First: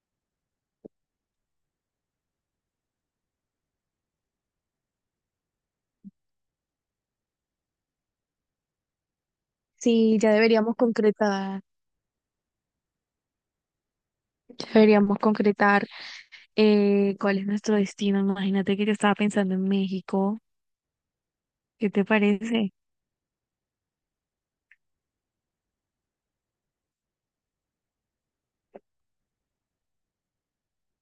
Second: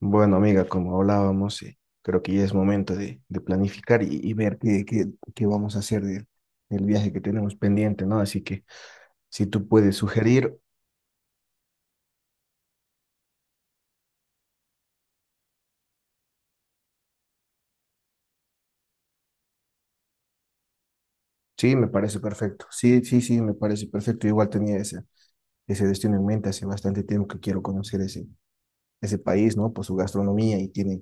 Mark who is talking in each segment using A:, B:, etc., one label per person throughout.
A: Bueno, amiga, como hablábamos, creo que ya es momento de planificar y ver qué vamos a hacer del viaje que tenemos pendiente, ¿no? Así que si tú puedes
B: Sí, ya
A: sugerir,
B: deberíamos concretar, ya deberíamos concretar eh, cuál es nuestro destino. Imagínate que yo estaba pensando en México.
A: sí, me
B: ¿Qué te
A: parece perfecto.
B: parece?
A: Sí, sí, sí, me parece perfecto. Igual tenía ese destino en mente hace bastante tiempo que quiero conocer ese país, ¿no? Por su gastronomía y tiene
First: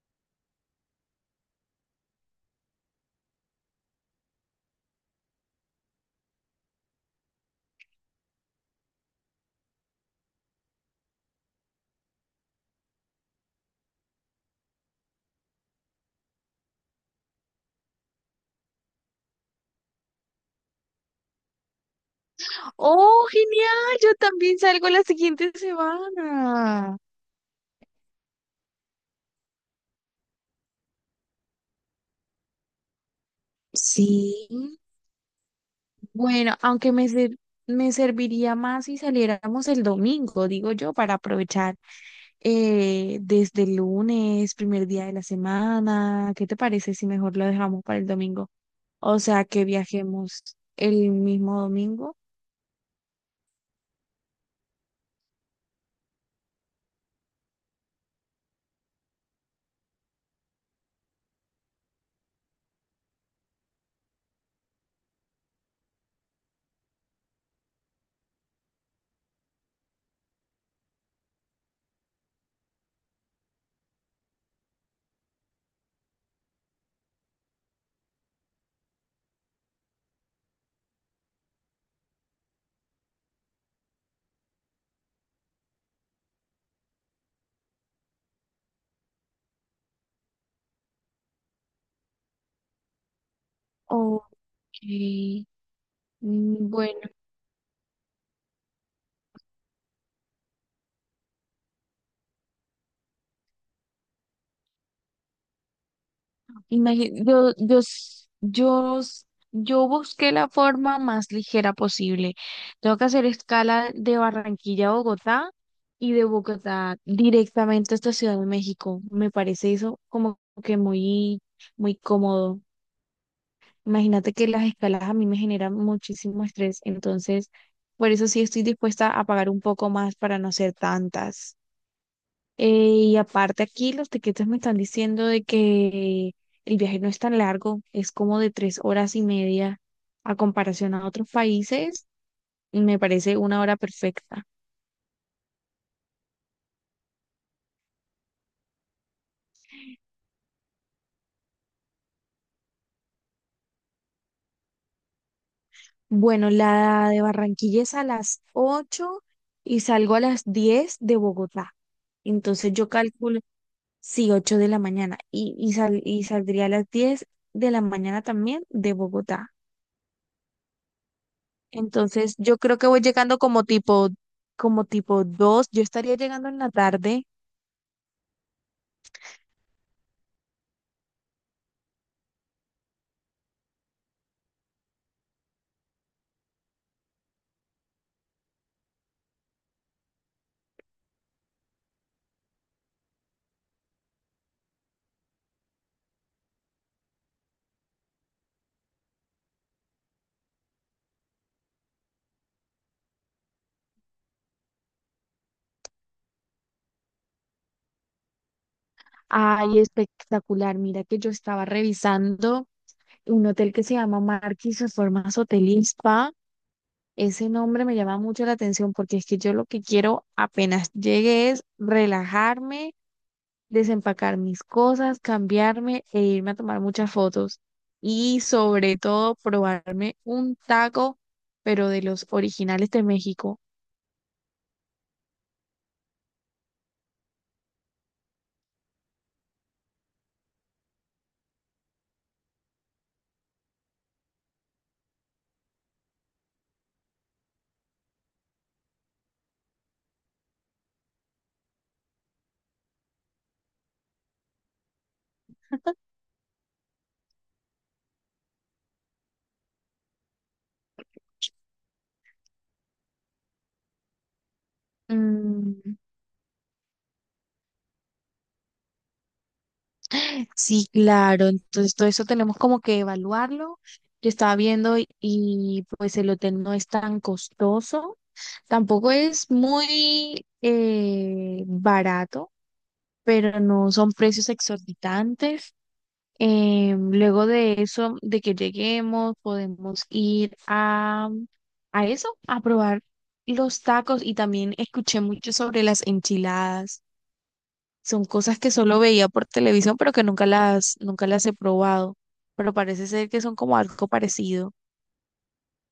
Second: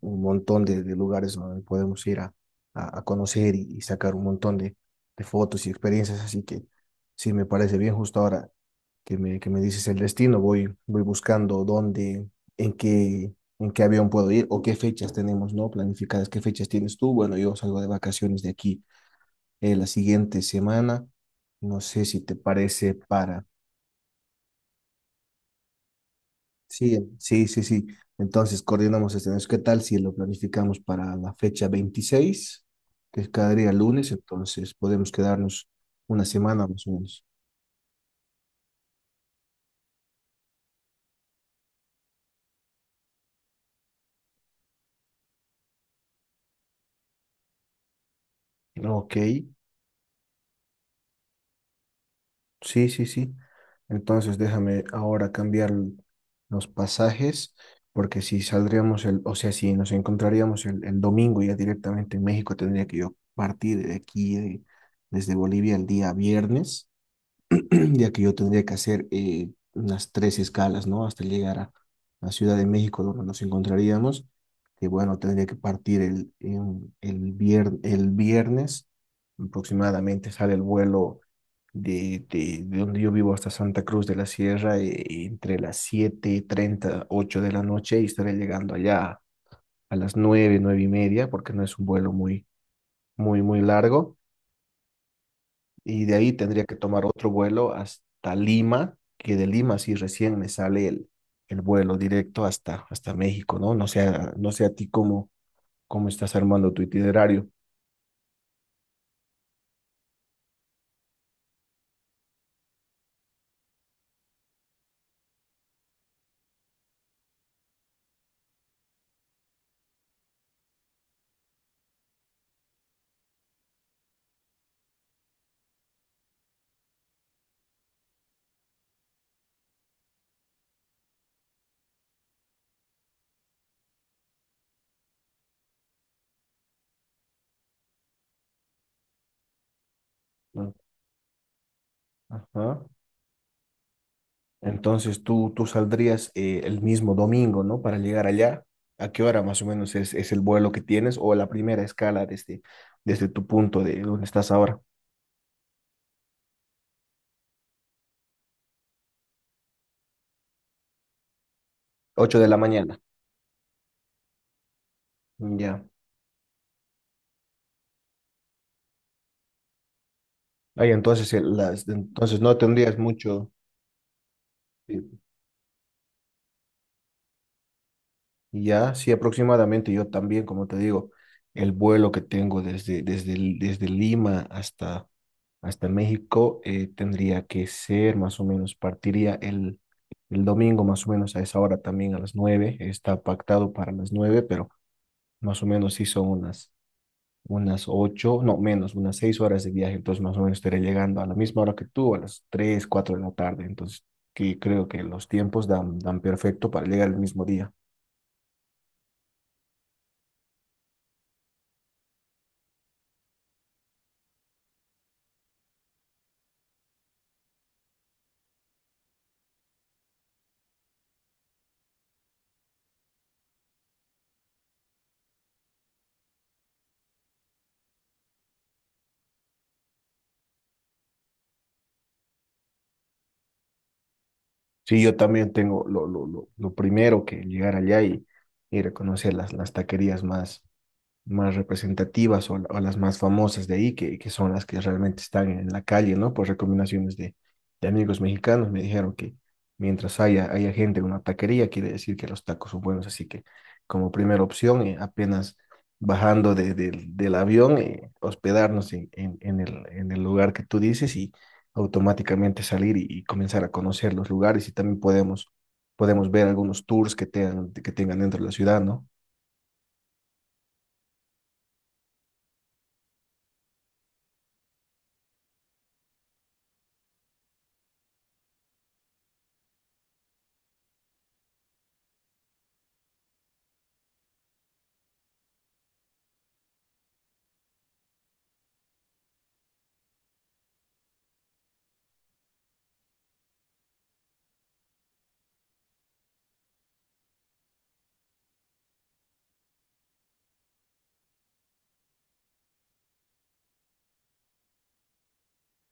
A: un montón de lugares donde podemos ir a conocer y sacar un montón de fotos y experiencias. Así que sí, me parece bien justo ahora que me dices el destino. Voy buscando dónde, en qué, en qué avión puedo ir o qué fechas tenemos, ¿no? Planificadas, qué fechas tienes tú. Bueno, yo salgo de vacaciones de aquí la siguiente semana. No sé si te parece
B: ¡Oh,
A: para.
B: genial! Yo también salgo la siguiente
A: Sí,
B: semana.
A: sí, sí, sí. Entonces, coordinamos este mes. ¿Qué tal si lo planificamos para la fecha 26, que es cada día
B: Sí,
A: lunes? Entonces, podemos quedarnos una
B: bueno,
A: semana más o
B: aunque
A: menos.
B: me serviría más si saliéramos el domingo, digo yo, para aprovechar desde el lunes, primer día de la semana. ¿Qué te parece si mejor lo dejamos para el domingo?
A: Ok,
B: O sea, que viajemos el mismo domingo.
A: sí, sí, sí. Entonces, déjame ahora cambiar los pasajes, porque si saldríamos el, o sea, si nos encontraríamos el domingo ya directamente en México, tendría que yo partir de aquí, desde Bolivia, el día viernes. Ya que yo tendría que hacer unas tres escalas, ¿no? Hasta llegar a la Ciudad de México, donde nos encontraríamos, que bueno, tendría que partir el viernes, aproximadamente sale el vuelo de donde yo vivo hasta Santa Cruz de la Sierra, entre las 7:38 de la noche, y estaré llegando allá a las nueve, 9:30, porque no es un vuelo muy, muy, muy largo
B: Ok.
A: y de ahí tendría
B: Mm,
A: que
B: bueno,
A: tomar otro vuelo hasta Lima, que de Lima sí recién me sale el vuelo directo hasta México, ¿no? No sé, no sé a ti cómo estás armando tu
B: imagi- yo,
A: itinerario,
B: yo, s- yo, s- yo busqué la forma más ligera posible. Tengo que hacer escala de Barranquilla a Bogotá y de Bogotá directamente hasta Ciudad de México. Me parece eso como que muy, muy cómodo. Imagínate que las escalas a mí me generan muchísimo estrés, entonces por eso sí estoy dispuesta a pagar un poco más para no hacer tantas. Y aparte aquí los tiquetes me están diciendo de que el viaje no es tan largo, es como de 3 horas y media a
A: ¿no?
B: comparación a otros países,
A: Ajá.
B: me parece una hora perfecta.
A: Entonces tú saldrías el mismo domingo, ¿no? Para llegar allá. ¿A qué hora más o menos es el vuelo que tienes o la primera escala desde tu punto de donde estás ahora?
B: Bueno, la de Barranquilla es a las 8 y salgo a las 10 de Bogotá.
A: ocho de la
B: Entonces yo
A: mañana.
B: calculo, sí, 8 de la mañana y, y,
A: Ya.
B: sal- y saldría a las 10 de la mañana también de Bogotá.
A: Ahí entonces,
B: Entonces,
A: entonces no
B: yo creo que
A: tendrías
B: voy llegando
A: mucho.
B: como tipo, como
A: eh,
B: tipo 2. Yo estaría llegando en la tarde.
A: Y ya, sí, aproximadamente yo también, como te digo, el vuelo que tengo desde Lima hasta México tendría que ser más o menos, partiría el domingo más o menos a esa hora también, a las nueve, está pactado para las nueve, pero más o menos sí son unas ocho, no menos, unas seis horas de viaje, entonces más o menos estaré llegando a la misma hora que tú, a las tres, cuatro de la tarde, entonces que creo que los tiempos dan perfecto para llegar el mismo día.
B: Ay, espectacular. Mira que yo estaba revisando un hotel que se llama Marquis Reformas Hotel y Spa. Ese nombre me llama mucho la atención porque es que yo lo que quiero apenas llegue es relajarme, desempacar mis cosas, cambiarme e irme a tomar muchas fotos. Y sobre todo probarme un taco, pero de los originales de México.
A: Sí, yo también tengo lo primero que llegar allá y reconocer las taquerías más representativas o las más famosas de ahí, que son las que realmente están en la calle, ¿no? Por recomendaciones de amigos mexicanos me dijeron que mientras haya gente en una taquería, quiere decir que los tacos son buenos, así que como primera opción, apenas bajando del avión, hospedarnos en el lugar que tú dices y automáticamente salir y comenzar a conocer los lugares y también
B: Mm,
A: podemos ver algunos tours que tengan dentro de la ciudad, ¿no?
B: sí, claro. Entonces, todo eso tenemos como que evaluarlo. Yo estaba viendo y pues el hotel no es tan costoso, tampoco es muy barato, pero no son precios exorbitantes. Luego de eso, de que lleguemos, podemos ir a probar los tacos y también escuché mucho sobre las enchiladas. Son cosas que solo veía por televisión, pero que nunca las he probado. Pero parece ser que son como algo parecido,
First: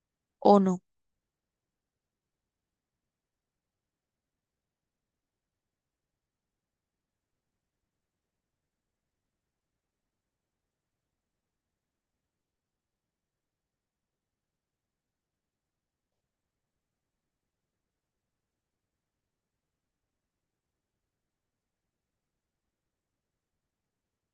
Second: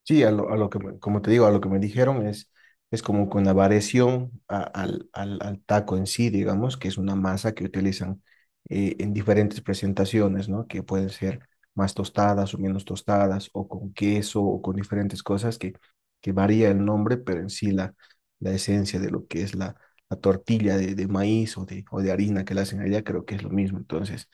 A: Sí, a
B: ¿o
A: lo que,
B: no?
A: me- como te digo, a lo que me dijeron es como con la variación al taco en sí, digamos, que es una masa que utilizan en diferentes presentaciones, ¿no? Que pueden ser más tostadas o menos tostadas, o con queso, o con diferentes cosas que varía el nombre, pero en sí la esencia de lo que es la tortilla de maíz o de harina que la hacen allá, creo que es lo mismo. Entonces,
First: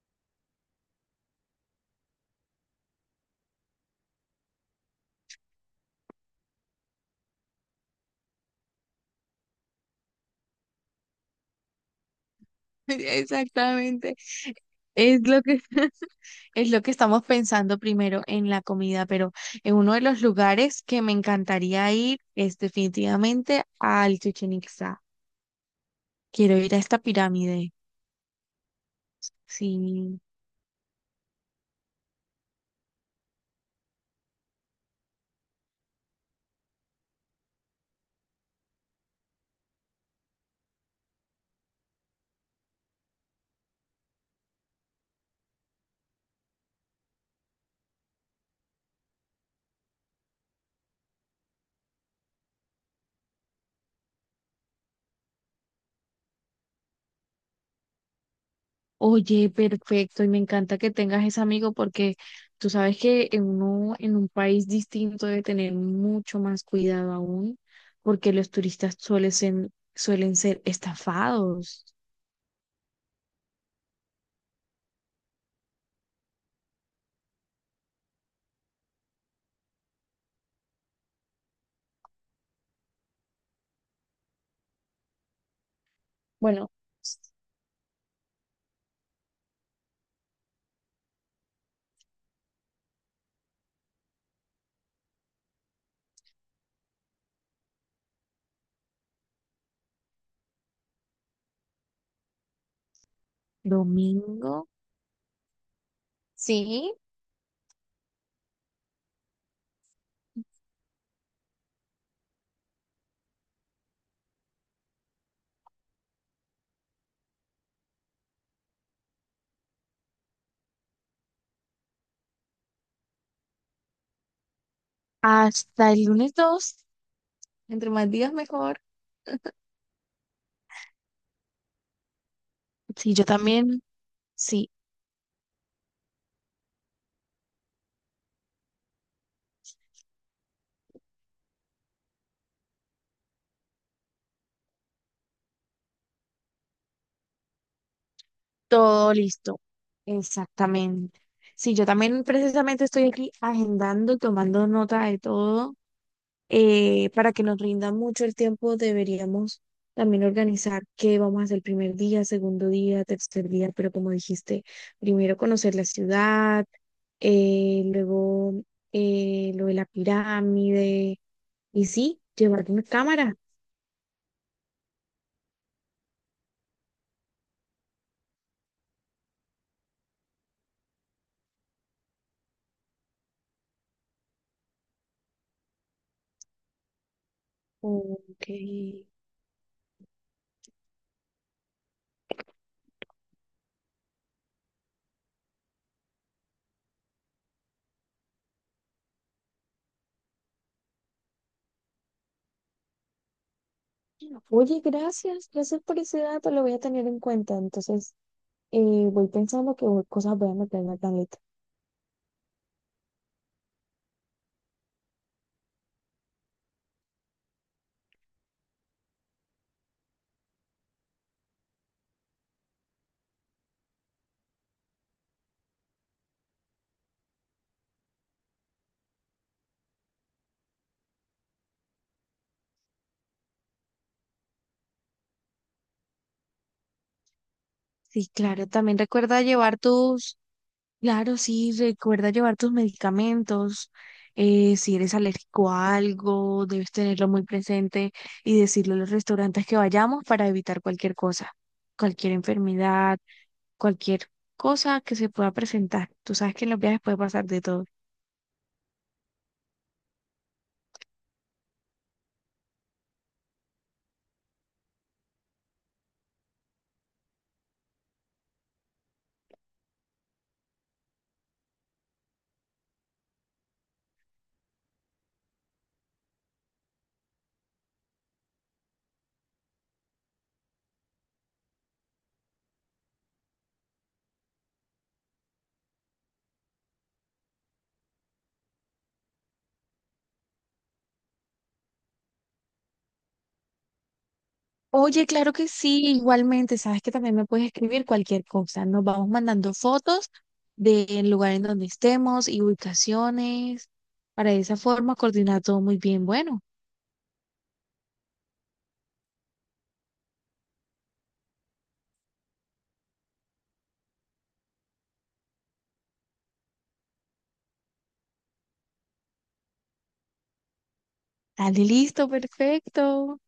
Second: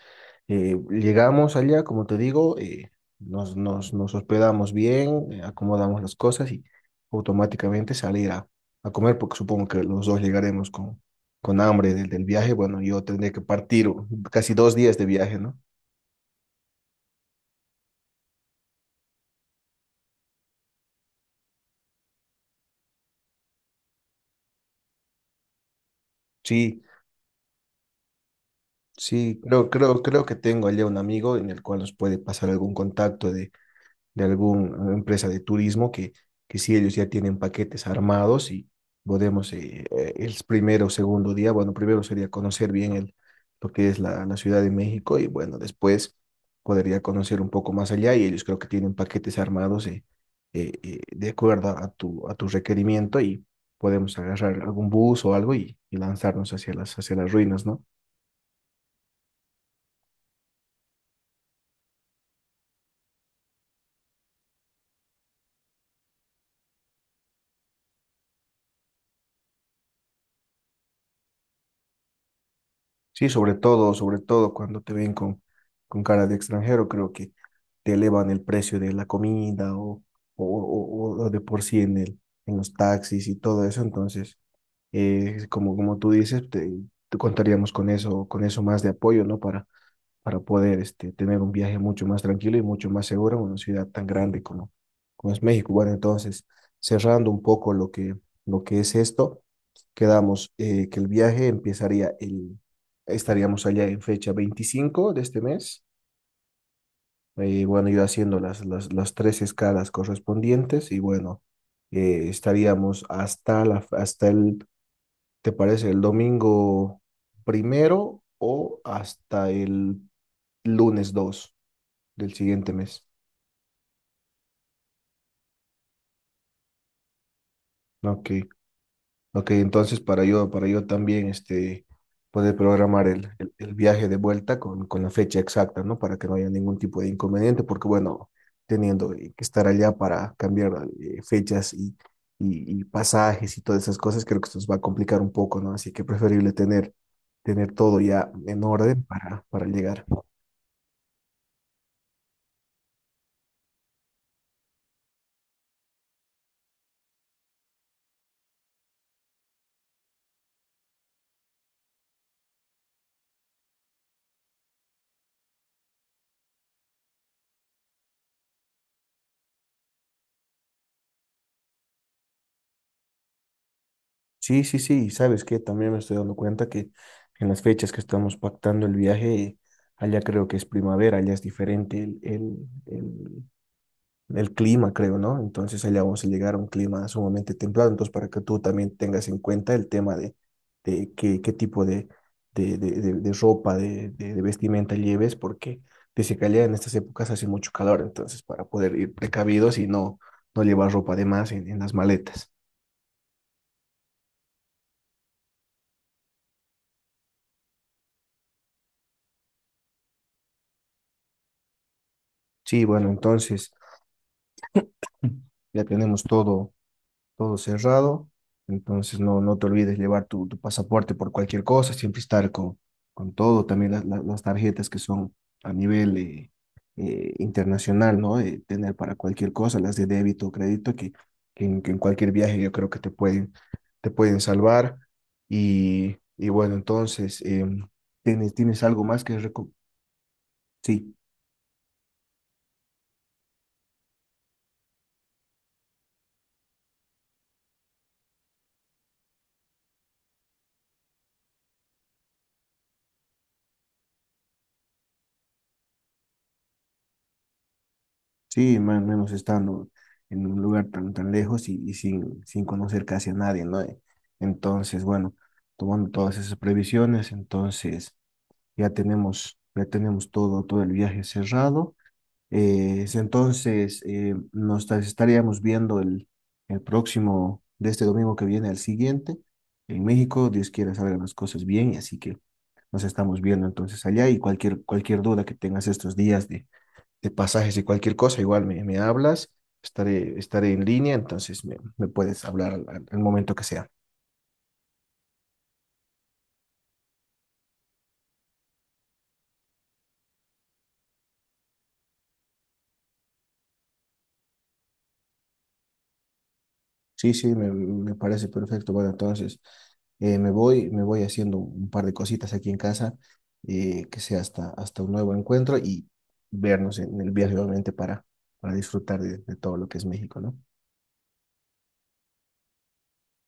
A: llegamos allá, como te digo, nos hospedamos bien, acomodamos las cosas y automáticamente salir a comer, porque supongo que los dos llegaremos con hambre del viaje. Bueno, yo tendré que partir
B: Exactamente,
A: casi 2 días de
B: es
A: viaje,
B: lo
A: ¿no?
B: que Es lo que estamos pensando primero en la comida, pero en uno de los lugares que me encantaría ir es definitivamente al Chichén Itzá. Quiero ir a
A: Sí,
B: esta pirámide.
A: sí,
B: Sí.
A: creo que tengo allá un amigo en el cual nos puede pasar algún contacto de alguna empresa de turismo que sí, ellos ya tienen paquetes armados y podemos el primero o segundo día, bueno, primero sería conocer bien lo que es la Ciudad de México y bueno, después podría conocer un poco más allá y ellos creo que tienen paquetes armados de acuerdo a tu requerimiento y podemos agarrar algún bus o algo y lanzarnos hacia hacia las ruinas, ¿no?
B: Oye, perfecto, y me encanta que tengas ese amigo porque tú sabes que en un país distinto debe tener mucho más cuidado aún, porque los turistas suelen ser estafados.
A: Sí, sobre todo, cuando te ven con cara de extranjero, creo que te elevan el precio de la comida o de por sí en en los taxis y todo eso. Entonces, como, como tú dices,
B: Bueno,
A: te contaríamos con eso, más de apoyo, ¿no? Para poder tener un viaje mucho más tranquilo y mucho más seguro en una ciudad tan grande como es México. Bueno, entonces, cerrando un poco lo que es esto, quedamos que el viaje empezaría estaríamos allá en fecha
B: domingo.
A: 25 de este mes.
B: Sí,
A: Bueno, yo haciendo las tres escalas correspondientes y bueno, estaríamos hasta el, ¿te parece? El domingo primero o hasta el lunes 2 del siguiente mes.
B: hasta el lunes 2, entre más
A: Ok,
B: días mejor.
A: ok, entonces para yo, también poder programar
B: Sí, yo
A: el
B: también,
A: viaje de vuelta
B: sí,
A: con la fecha exacta, ¿no? Para que no haya ningún tipo de inconveniente, porque bueno, teniendo que estar allá para cambiar fechas y pasajes y todas esas cosas, creo que esto nos va a complicar un poco, ¿no? Así que preferible tener todo ya en orden
B: todo listo.
A: para llegar.
B: Exactamente. Sí, yo también precisamente estoy aquí agendando, tomando nota de todo. Para que nos rinda mucho el tiempo, deberíamos también organizar qué vamos a hacer el primer día, segundo día, tercer día, pero como dijiste, primero conocer la ciudad, luego lo de la pirámide, y sí, llevar una cámara.
A: Sí, sí, sí, y sabes que también me estoy dando cuenta que en las fechas que estamos pactando el viaje, allá creo que es primavera, allá es diferente el clima, creo, ¿no? Entonces allá vamos a llegar a un clima sumamente templado, entonces para que
B: Ok.
A: tú también tengas en cuenta el tema de qué tipo de ropa, de vestimenta lleves, porque dice que allá en estas épocas hace mucho calor, entonces para poder ir precavidos y no, no llevar ropa de más en las maletas.
B: Oye, gracias, gracias por ese dato, lo voy a tener en cuenta. Entonces, eh, voy pensando qué cosas voy a meter en la tableta.
A: Sí, bueno, entonces. Ya tenemos todo, todo cerrado. Entonces no, no te olvides llevar tu, tu pasaporte por cualquier cosa, siempre estar con todo, también las tarjetas que son a nivel internacional, ¿no? Tener para cualquier cosa, las de débito o crédito, que en cualquier viaje yo creo te pueden salvar. Y bueno, entonces,
B: Sí, claro,
A: tienes
B: también
A: algo más que
B: recuerda
A: recomendar?
B: llevar tus...
A: Sí.
B: Claro, sí, recuerda llevar tus medicamentos. Si eres alérgico a algo, debes tenerlo muy presente y decirle a los restaurantes que vayamos para evitar cualquier cosa, cualquier enfermedad, cualquier cosa que se pueda presentar. Tú sabes que en los viajes puede pasar de todo.
A: Sí, más menos estando en un lugar tan, tan lejos y sin conocer casi a nadie, ¿no? Entonces, bueno, tomando todas esas previsiones, entonces ya tenemos todo, todo el viaje cerrado. Es entonces, estaríamos viendo el próximo, de este domingo que viene al siguiente, en México, Dios quiera salgan las cosas bien, así que nos estamos viendo entonces allá y cualquier duda que tengas estos días de pasajes y cualquier cosa, igual me hablas, estaré en línea, entonces me puedes hablar al momento que sea.
B: Oye, claro que sí, igualmente, sabes que también me puedes escribir cualquier cosa. Nos vamos mandando fotos del lugar en donde estemos y ubicaciones. Para de esa forma coordinar todo muy bien. Bueno.
A: Sí, sí, me parece perfecto. Bueno, entonces me voy haciendo un par de cositas aquí en casa, que sea hasta un nuevo encuentro y vernos en el viaje, obviamente, para disfrutar de todo lo que es México, ¿no?
B: Dale, listo, perfecto.